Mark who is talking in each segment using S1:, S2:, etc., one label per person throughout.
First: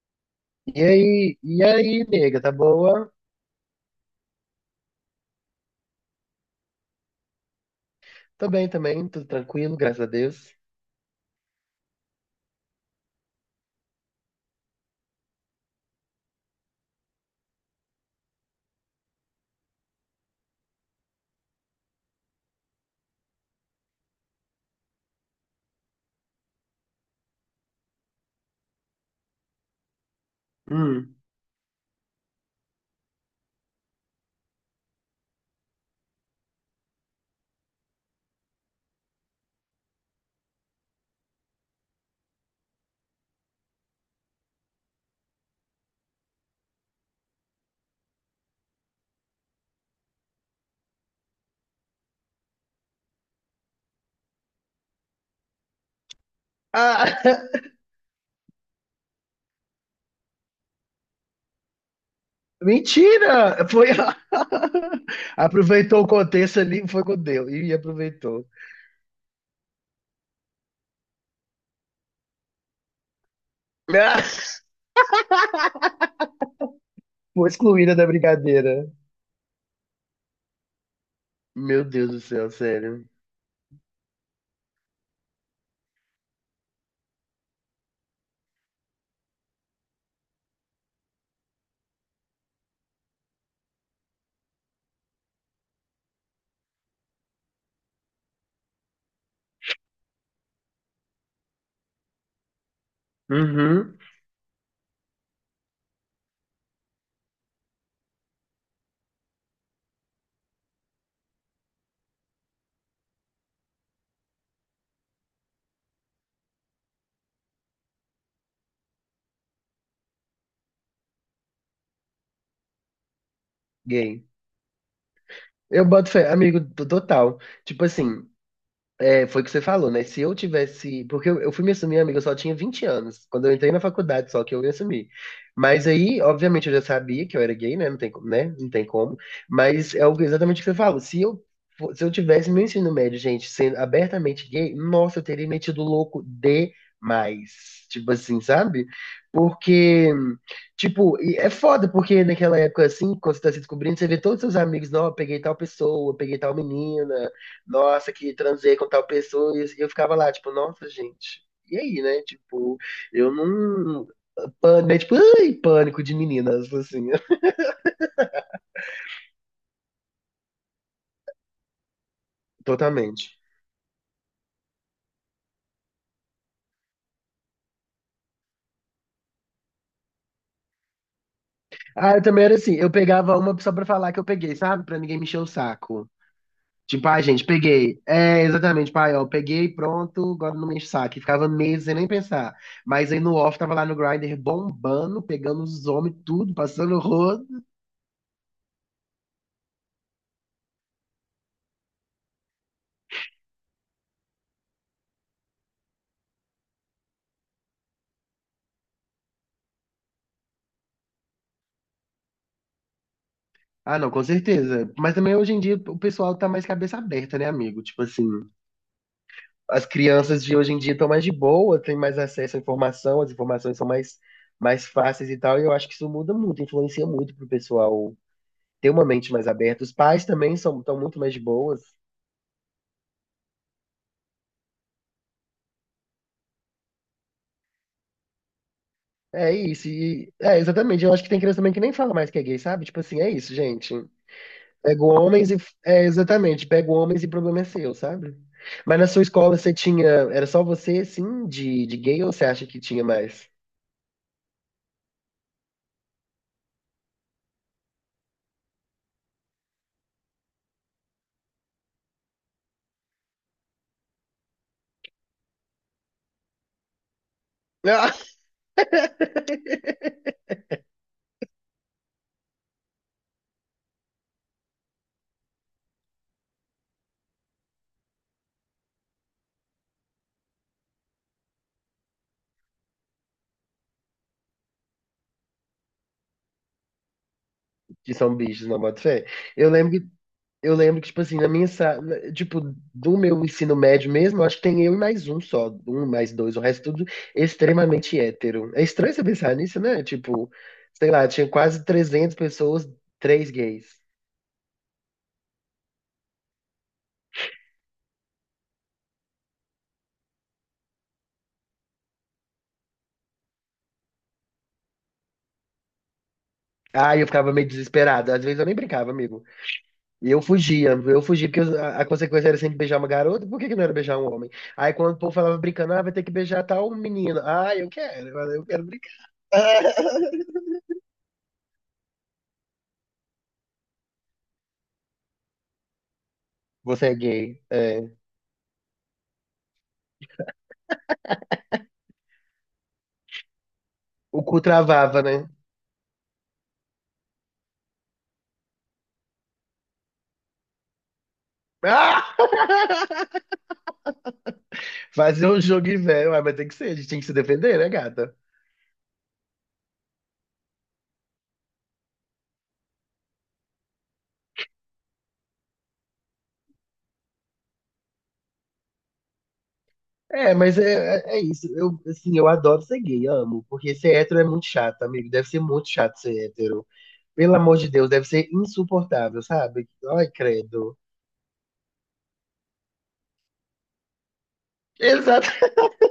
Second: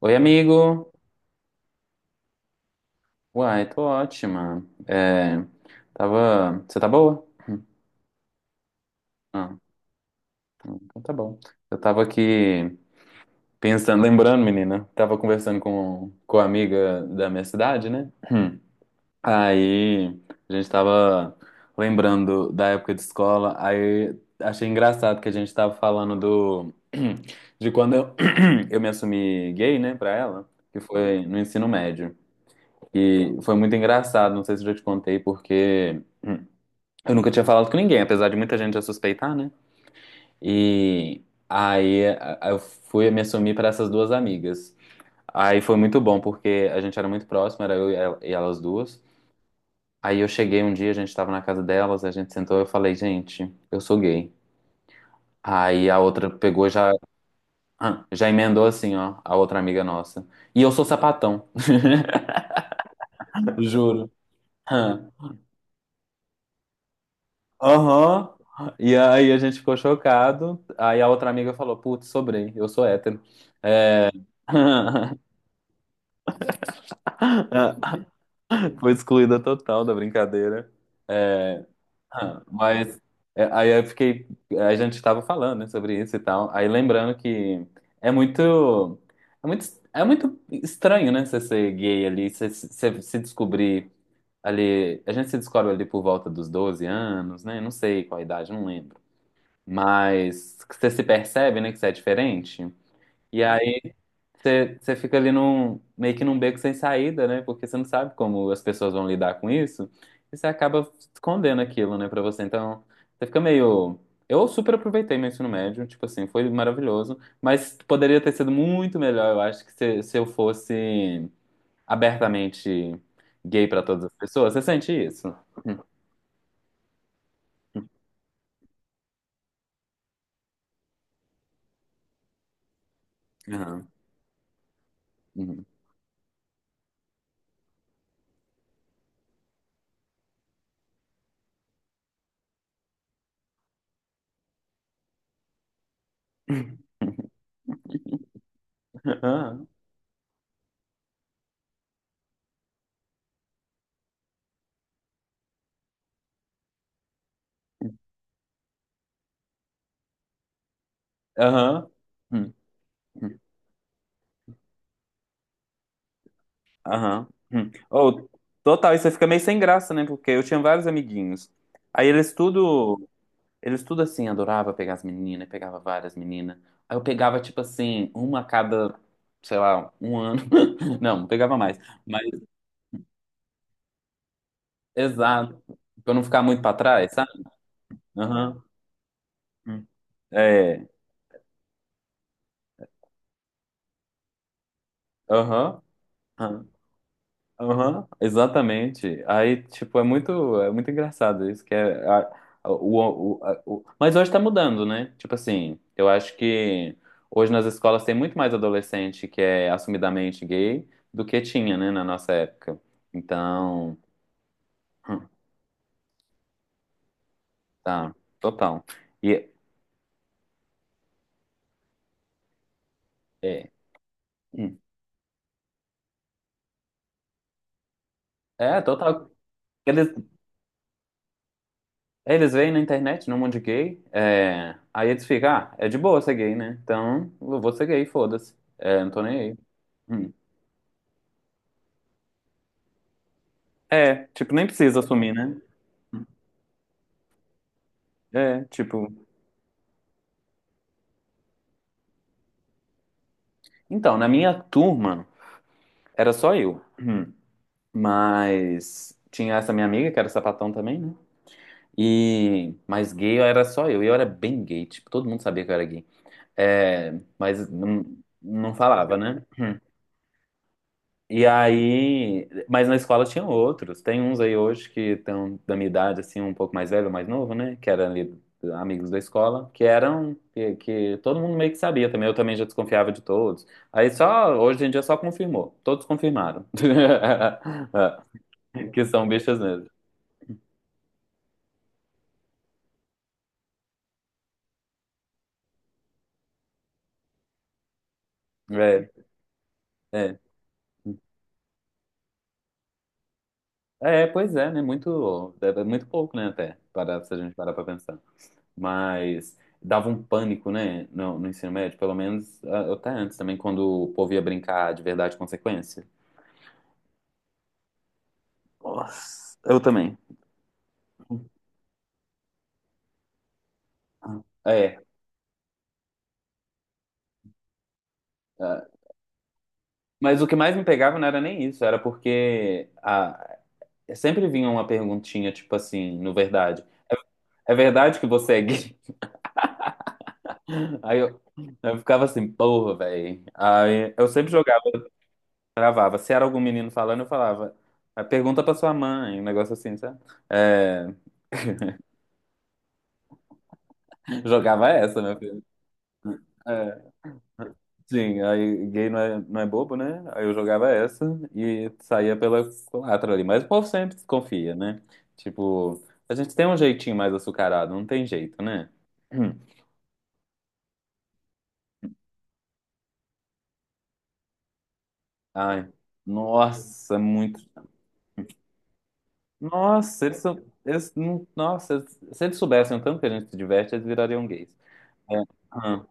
S1: Oi, amigo.
S2: E aí, nega, tá boa?
S1: Uai, tô ótima. É, tava. Você tá boa? Hum.
S2: Tô bem também, tudo
S1: Ah,
S2: tranquilo, graças a Deus.
S1: então tá bom. Eu tava aqui pensando, lembrando, menina, tava conversando com a amiga da minha cidade, né? Aí a gente tava lembrando da época de escola, aí achei engraçado que a gente tava falando do de quando eu, eu me assumi gay, né, pra ela, que
S2: Hum.
S1: foi no ensino médio. E foi muito engraçado, não sei se eu já te contei, porque eu nunca tinha falado com ninguém, apesar de muita gente já suspeitar, né? E aí eu fui me assumir para essas duas amigas. Aí foi muito bom, porque a gente era muito próximo, era eu e e elas duas. Aí eu cheguei um dia, a gente estava na casa delas, a gente sentou e eu falei: gente, eu sou gay. Aí a outra pegou e já,
S2: Ah,
S1: ah, já emendou assim, ó, a outra amiga nossa. E eu sou sapatão,
S2: mentira! Foi.
S1: juro. Ah.
S2: Aproveitou o contexto ali, foi com Deus. E
S1: Aham.
S2: aproveitou.
S1: E aí a gente ficou chocado. Aí a outra amiga falou: putz, sobrei, eu sou hétero.
S2: Ah, foi excluída da brincadeira.
S1: Foi excluída total da brincadeira. É,
S2: Meu Deus do céu,
S1: mas
S2: sério.
S1: é, aí eu fiquei. A gente estava falando, né, sobre isso e tal. Aí lembrando que é muito. É muito, é muito estranho, né? Você ser gay ali, você se descobrir ali. A gente se descobre ali por volta dos 12 anos, né? Não sei qual a idade, não lembro. Mas que você se percebe, né, que você é diferente. E aí
S2: Uhum.
S1: você fica ali meio que num beco sem saída, né? Porque você não sabe como as pessoas vão lidar com isso. E você acaba escondendo aquilo, né, pra você. Então, você fica meio. Eu super aproveitei meu ensino médio, tipo assim, foi maravilhoso. Mas poderia ter sido muito melhor, eu acho, que se eu fosse abertamente gay pra todas as
S2: Gay.
S1: pessoas. Você sente isso?
S2: Eu boto fé, amigo, total. Tipo assim, é, foi o que você falou, né? Se eu tivesse. Porque eu fui me assumir, amiga, eu só tinha 20 anos. Quando eu entrei na
S1: Aham.
S2: faculdade, só que eu me assumi.
S1: Uhum.
S2: Mas aí, obviamente, eu já sabia que eu era gay, né? Não tem, né? Não tem como. Mas é exatamente o que você falou. Se eu tivesse meu ensino médio, gente, sendo abertamente gay, nossa, eu teria metido louco demais. Tipo assim, sabe?
S1: Aham.
S2: Porque. Tipo, e é foda, porque naquela época, assim, quando você tá se descobrindo, você vê todos os seus amigos, não, eu peguei tal pessoa, eu peguei tal menina, nossa, que transei com tal pessoa, e eu ficava lá, tipo, nossa, gente. E
S1: Aham.
S2: aí, né? Tipo, eu não. Pânico, é tipo, ai, pânico de meninas, assim,
S1: Aham. Hum. Ou, total, isso aí fica meio sem graça, né? Porque eu tinha vários amiguinhos. Aí eles tudo,
S2: totalmente.
S1: eles tudo assim, adorava pegar as meninas, pegava várias meninas. Aí eu pegava, tipo assim, uma a cada, sei lá, um ano. Não, pegava mais.
S2: Ah, eu
S1: Mas,
S2: também era assim, eu pegava uma só pra falar que eu peguei, sabe? Pra ninguém me encher o
S1: exato.
S2: saco.
S1: Pra eu não ficar muito pra
S2: Tipo,
S1: trás,
S2: ai,
S1: sabe?
S2: gente, peguei. É,
S1: Aham.
S2: exatamente, pai, ó, peguei,
S1: Hum.
S2: pronto, agora não me enche
S1: É.
S2: o saco. E ficava meses sem nem pensar. Mas aí no off tava lá no Grindr bombando, pegando
S1: Aham.
S2: os homens, tudo, passando o rodo.
S1: Aham, exatamente. Aí, tipo, é muito engraçado isso, que é mas hoje tá mudando, né? Tipo assim, eu acho que hoje nas escolas tem muito mais adolescente que é assumidamente gay do que tinha, né, na nossa época. Então,
S2: Ah, não, com certeza. Mas
S1: hum,
S2: também hoje em dia o pessoal tá mais cabeça aberta, né, amigo? Tipo
S1: tá,
S2: assim,
S1: total. E
S2: as crianças de hoje em dia estão mais de boa, têm mais acesso à informação, as
S1: é,
S2: informações são mais,
S1: hum,
S2: mais fáceis e tal, e eu acho que isso muda muito, influencia muito pro pessoal
S1: é
S2: ter uma
S1: total.
S2: mente mais aberta. Os
S1: Eles,
S2: pais também são, estão muito mais de boas.
S1: eles veem na internet, no mundo gay, é, aí eles ficam: ah, é de boa ser gay, né? Então, eu vou ser gay, foda-se. É, não tô nem
S2: É
S1: aí.
S2: isso, e,
S1: Hum.
S2: é, exatamente. Eu acho que tem criança também que nem fala mais que é gay, sabe? Tipo assim, é isso, gente.
S1: É, tipo, nem precisa
S2: Pego
S1: assumir,
S2: homens e.
S1: né?
S2: É, exatamente, pego homens e problema é seu, sabe?
S1: É,
S2: Mas na
S1: tipo.
S2: sua escola você tinha. Era só você, sim, de gay ou você acha que tinha mais?
S1: Então, na minha turma, era só eu. Hum. Mas tinha essa minha amiga, que era sapatão também, né? E. Mas gay era só eu. E eu era bem gay, tipo, todo mundo sabia que eu era gay. É, mas não, não falava, né? E aí, mas na escola tinha outros. Tem uns aí hoje que estão da minha idade, assim, um pouco mais velho, mais novo, né? Que eram ali amigos da escola, que eram, que todo mundo meio que sabia também. Eu também já desconfiava de todos. Aí só, hoje em dia só confirmou. Todos confirmaram.
S2: Que são bichos, não bota
S1: Que
S2: fé.
S1: são bichas
S2: Eu
S1: mesmo.
S2: lembro que, eu lembro que, tipo assim, na minha sala, tipo, do meu ensino médio mesmo, eu acho que tem eu e mais um só, um mais dois, o resto é tudo extremamente hétero. É
S1: É,
S2: estranho você pensar nisso, né?
S1: é.
S2: Tipo, sei lá, tinha quase 300 pessoas, três gays.
S1: É, pois é, né? Muito, é muito pouco, né? Até, para, se a gente parar pra pensar. Mas dava um pânico, né, no, no ensino médio, pelo menos até antes também, quando o povo ia brincar de verdade e consequência.
S2: Ah, eu ficava meio desesperado. Às vezes eu nem brincava, amigo.
S1: Nossa, eu também.
S2: E eu fugia, porque a consequência era sempre beijar uma garota, por que que não era beijar um homem? Aí
S1: É,
S2: quando o povo falava brincando, ah, vai ter que beijar tal menino. Ah, eu quero, eu
S1: ah,
S2: quero brincar.
S1: mas o que mais me pegava não era nem isso, era porque a sempre vinha uma perguntinha, tipo assim, no verdade.
S2: Você é gay.
S1: É
S2: É.
S1: verdade que você é gay? Aí eu ficava assim, porra, velho. Aí eu
S2: O
S1: sempre
S2: cu
S1: jogava,
S2: travava, né?
S1: gravava. Se era algum menino falando, eu falava: "Ah, pergunta pra sua mãe", um negócio assim, sabe? É.
S2: Ah!
S1: Jogava essa, meu
S2: Fazer um
S1: filho.
S2: jogo velho. Ah, mas tem que ser, a gente
S1: É,
S2: tem que se defender, né, gata?
S1: sim, aí gay não é, não é bobo, né? Aí eu jogava essa e saía pela culatra ali. Mas o povo sempre desconfia, né? Tipo, a gente tem um jeitinho mais açucarado, não tem jeito, né?
S2: É, mas é isso. Eu, assim, eu adoro ser gay, amo. Porque ser hétero é muito chato, amigo. Deve ser muito
S1: Ai,
S2: chato ser hétero.
S1: nossa,
S2: Pelo
S1: muito.
S2: amor de Deus, deve ser insuportável, sabe?
S1: Nossa,
S2: Ai,
S1: eles são.
S2: credo.
S1: Eles, não- Nossa, se eles soubessem o tanto que a gente se diverte, eles virariam gays. É,
S2: Exato.
S1: ah,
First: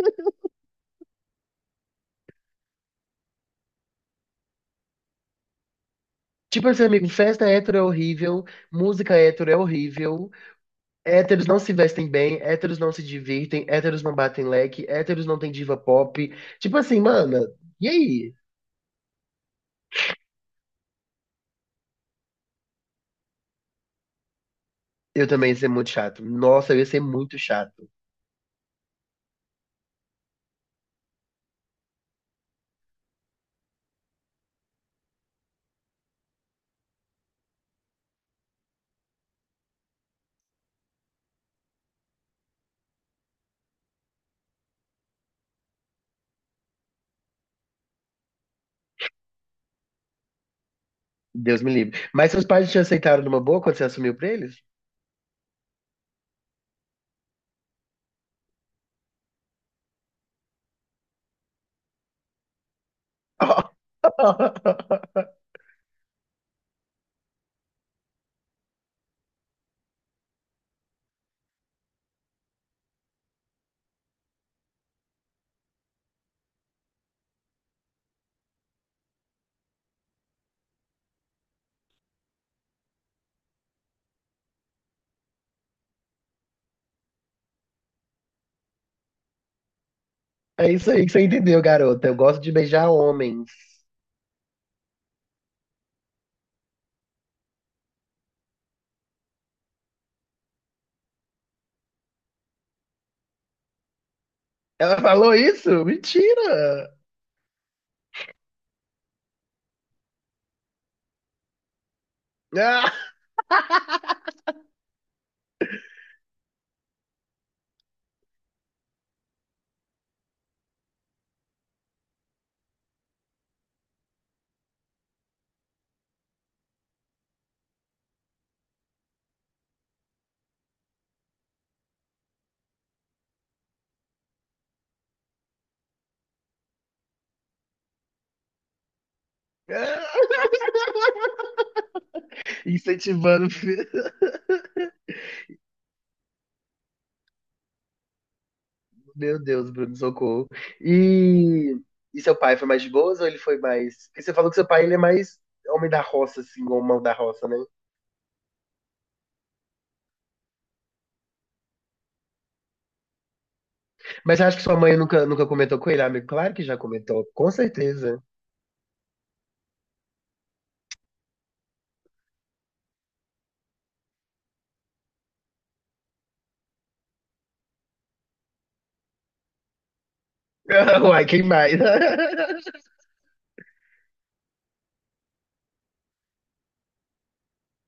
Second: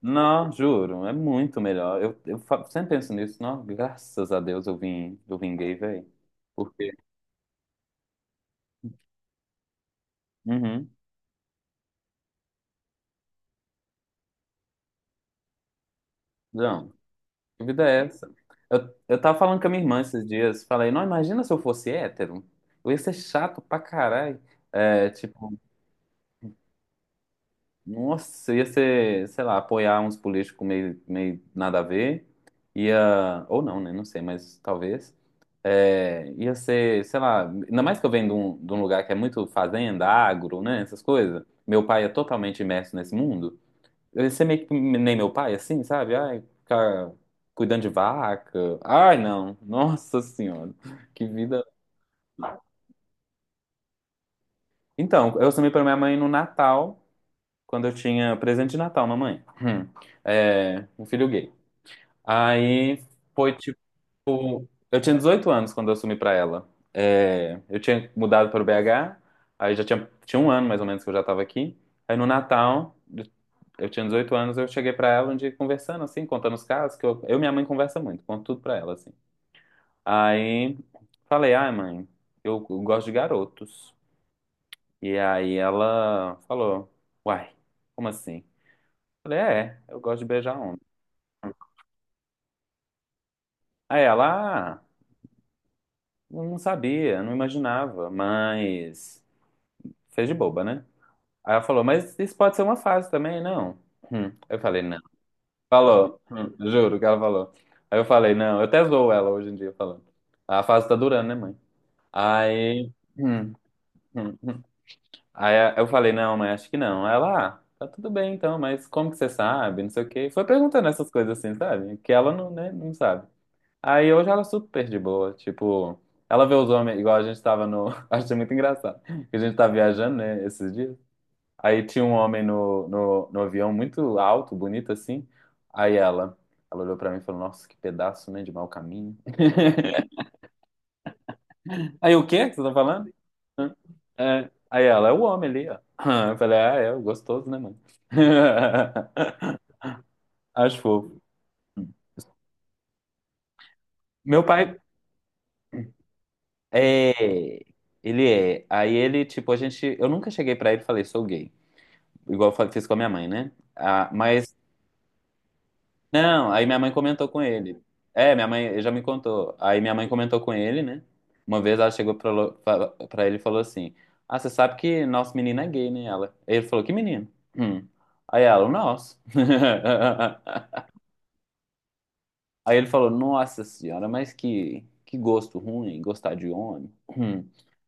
S1: não, juro, é muito melhor. Sempre penso nisso, não, graças a Deus eu vim, gay, velho.
S2: Tipo assim,
S1: Porque.
S2: amigo, festa hétero é horrível, música hétero é horrível,
S1: Uhum.
S2: héteros não se vestem bem, héteros não se divertem, héteros não batem leque, héteros não tem diva pop. Tipo
S1: Não,
S2: assim, mana,
S1: que vida
S2: e
S1: é essa?
S2: aí?
S1: Eu tava falando com a minha irmã esses dias, falei, não, imagina se eu fosse hétero, eu ia ser chato pra caralho. É,
S2: Eu também ia
S1: tipo,
S2: ser muito chato. Nossa, eu ia ser muito chato.
S1: nossa, eu ia ser, sei lá, apoiar uns políticos meio, meio nada a ver, ia, ou não, né, não sei, mas talvez. É, ia ser, sei lá, ainda mais que eu venho de um lugar que é muito fazenda, agro, né, essas coisas, meu pai é totalmente imerso nesse mundo. Ele ser meio que nem meu pai, assim, sabe? Ai, ficar cuidando de vaca. Ai, não. Nossa Senhora. Que
S2: Deus
S1: vida.
S2: me livre. Mas seus pais te aceitaram numa boa quando você assumiu pra eles?
S1: Então, eu assumi para minha mãe no Natal, quando eu tinha presente de Natal, mamãe. Hum. É, um filho gay. Aí foi tipo. Eu tinha 18 anos quando eu assumi para ela. É, eu tinha mudado para o BH, aí já tinha um ano mais ou menos que eu já estava aqui. Aí no Natal. Eu tinha 18 anos, eu cheguei pra ela um dia conversando, assim, contando os casos, que eu e minha mãe conversa muito, conto tudo pra ela, assim. Aí falei: ai, mãe, eu gosto de garotos. E aí ela falou: uai, como assim? Falei: é, eu gosto de beijar
S2: É
S1: homem.
S2: isso aí que você entendeu, garota. Eu gosto de beijar homens.
S1: Aí ela: ah, eu não sabia, não imaginava, mas fez de boba, né? Aí ela falou: mas isso pode ser uma fase também, não? Hum. Eu falei,
S2: Ela falou isso?
S1: falou,
S2: Mentira!
S1: juro que ela falou. Aí eu falei, não, eu até zoo ela hoje em dia falando: a fase tá durando, né, mãe? Aí.
S2: Ah,
S1: Hum, hum. Aí eu falei: não, mãe, acho que não. Aí ela: ah, tá tudo bem então, mas como que você sabe? Não sei o quê. Foi perguntando essas coisas assim, sabe? Que ela não, né, não sabe. Aí hoje ela é super de boa, tipo, ela vê os homens, igual a gente tava no. Achei muito engraçado. Que a gente tá viajando, né, esses dias. Aí tinha um homem no avião muito alto, bonito assim. Aí ela olhou pra mim e falou: Nossa, que pedaço, né, de mau caminho.
S2: ah,
S1: Aí o quê que você tá falando?
S2: incentivando.
S1: Hã? É. Aí ela: é o homem ali, ó. Eu falei: Ah, é gostoso, né, mano?
S2: Meu Deus, Bruno, socorro.
S1: Acho fofo.
S2: E, e seu pai foi mais de boas ou ele foi mais. Porque você
S1: Meu
S2: falou que seu
S1: pai
S2: pai ele é mais homem da roça, assim, ou mão da roça, né?
S1: é. Ele é. Aí ele, tipo, a gente. Eu nunca cheguei pra ele e falei: Sou gay. Igual eu fiz com a minha mãe, né? Ah,
S2: Mas eu
S1: mas.
S2: acho que sua mãe nunca, nunca comentou com ele. Ah, amigo,
S1: Não,
S2: claro que
S1: aí
S2: já
S1: minha mãe
S2: comentou,
S1: comentou com
S2: com
S1: ele.
S2: certeza.
S1: É, minha mãe ele já me contou. Aí minha mãe comentou com ele, né? Uma vez ela chegou pra ele e falou assim: ah, você sabe que nosso menino é gay, né? Ela. Ele falou: que menino? Hum. Aí ela: o nosso.
S2: Uai, quem mais?
S1: Aí ele falou: Nossa senhora, mas que gosto ruim, gostar de homem. Hum.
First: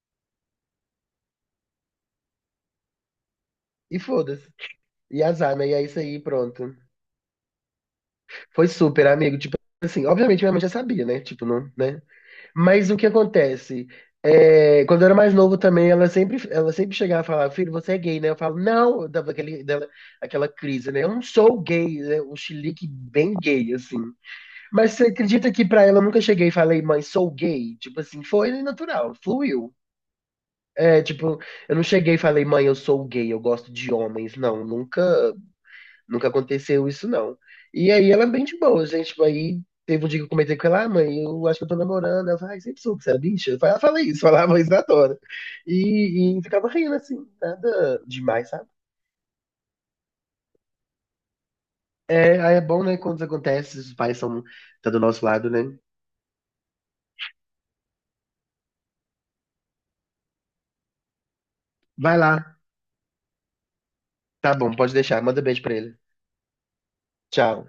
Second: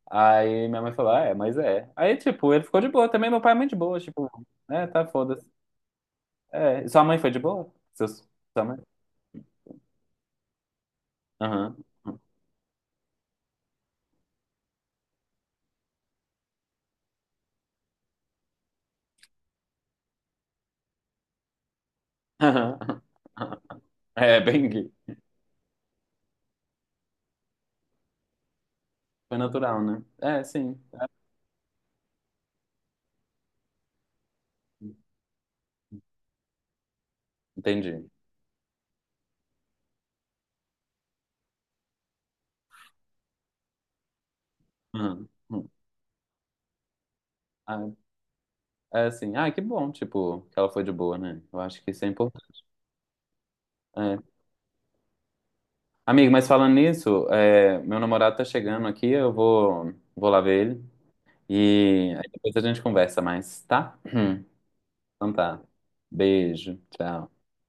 S1: Aí minha mãe falou: "Ah, é, mas é." Aí, tipo, ele ficou de boa também. Meu pai é muito de
S2: E
S1: boa, tipo,
S2: foda-se.
S1: é, tá
S2: E
S1: foda-se.
S2: azar, né? E é isso aí, pronto.
S1: É. Sua mãe foi de boa? Seus, sua
S2: Foi
S1: mãe?
S2: super, amigo. Tipo assim, obviamente minha mãe já sabia, né? Tipo, não,
S1: Aham.
S2: né? Mas o que acontece? É, quando eu era mais novo também, ela sempre chegava e falava, filho, você é gay, né? Eu falo, não, eu dava aquele, dela, aquela crise, né? Eu não sou gay, né? Um chilique bem gay, assim.
S1: É, bem gay.
S2: Mas você acredita que pra ela eu nunca cheguei e falei, mãe, sou gay? Tipo assim, foi natural,
S1: Foi
S2: fluiu.
S1: natural, né? É, sim.
S2: É, tipo, eu não cheguei e falei, mãe, eu sou gay, eu gosto de homens. Não, nunca, nunca aconteceu isso, não. E
S1: Entendi.
S2: aí ela é bem de boa, gente. Tipo, aí teve um dia que eu comentei com ela, ah, mãe, eu acho que eu tô namorando. Ela falou, ai, sempre soube que você era bicha. Eu falei, ela fala isso, falava isso na tora.
S1: Uhum. Uhum.
S2: E ficava rindo, assim,
S1: Ah,
S2: nada demais, sabe?
S1: é assim, que bom, tipo, que ela foi de boa, né? Eu acho que isso é
S2: É, aí é
S1: importante.
S2: bom, né, quando isso acontece, os pais
S1: É.
S2: são, tá do nosso lado, né?
S1: Amigo, mas falando nisso, é, meu namorado tá chegando aqui, eu vou lá ver ele e
S2: Vai
S1: aí
S2: lá,
S1: depois a gente conversa mais, tá?
S2: tá bom, pode deixar,
S1: Então
S2: manda
S1: tá.
S2: beijo pra ele.
S1: Beijo, tchau.
S2: Tchau.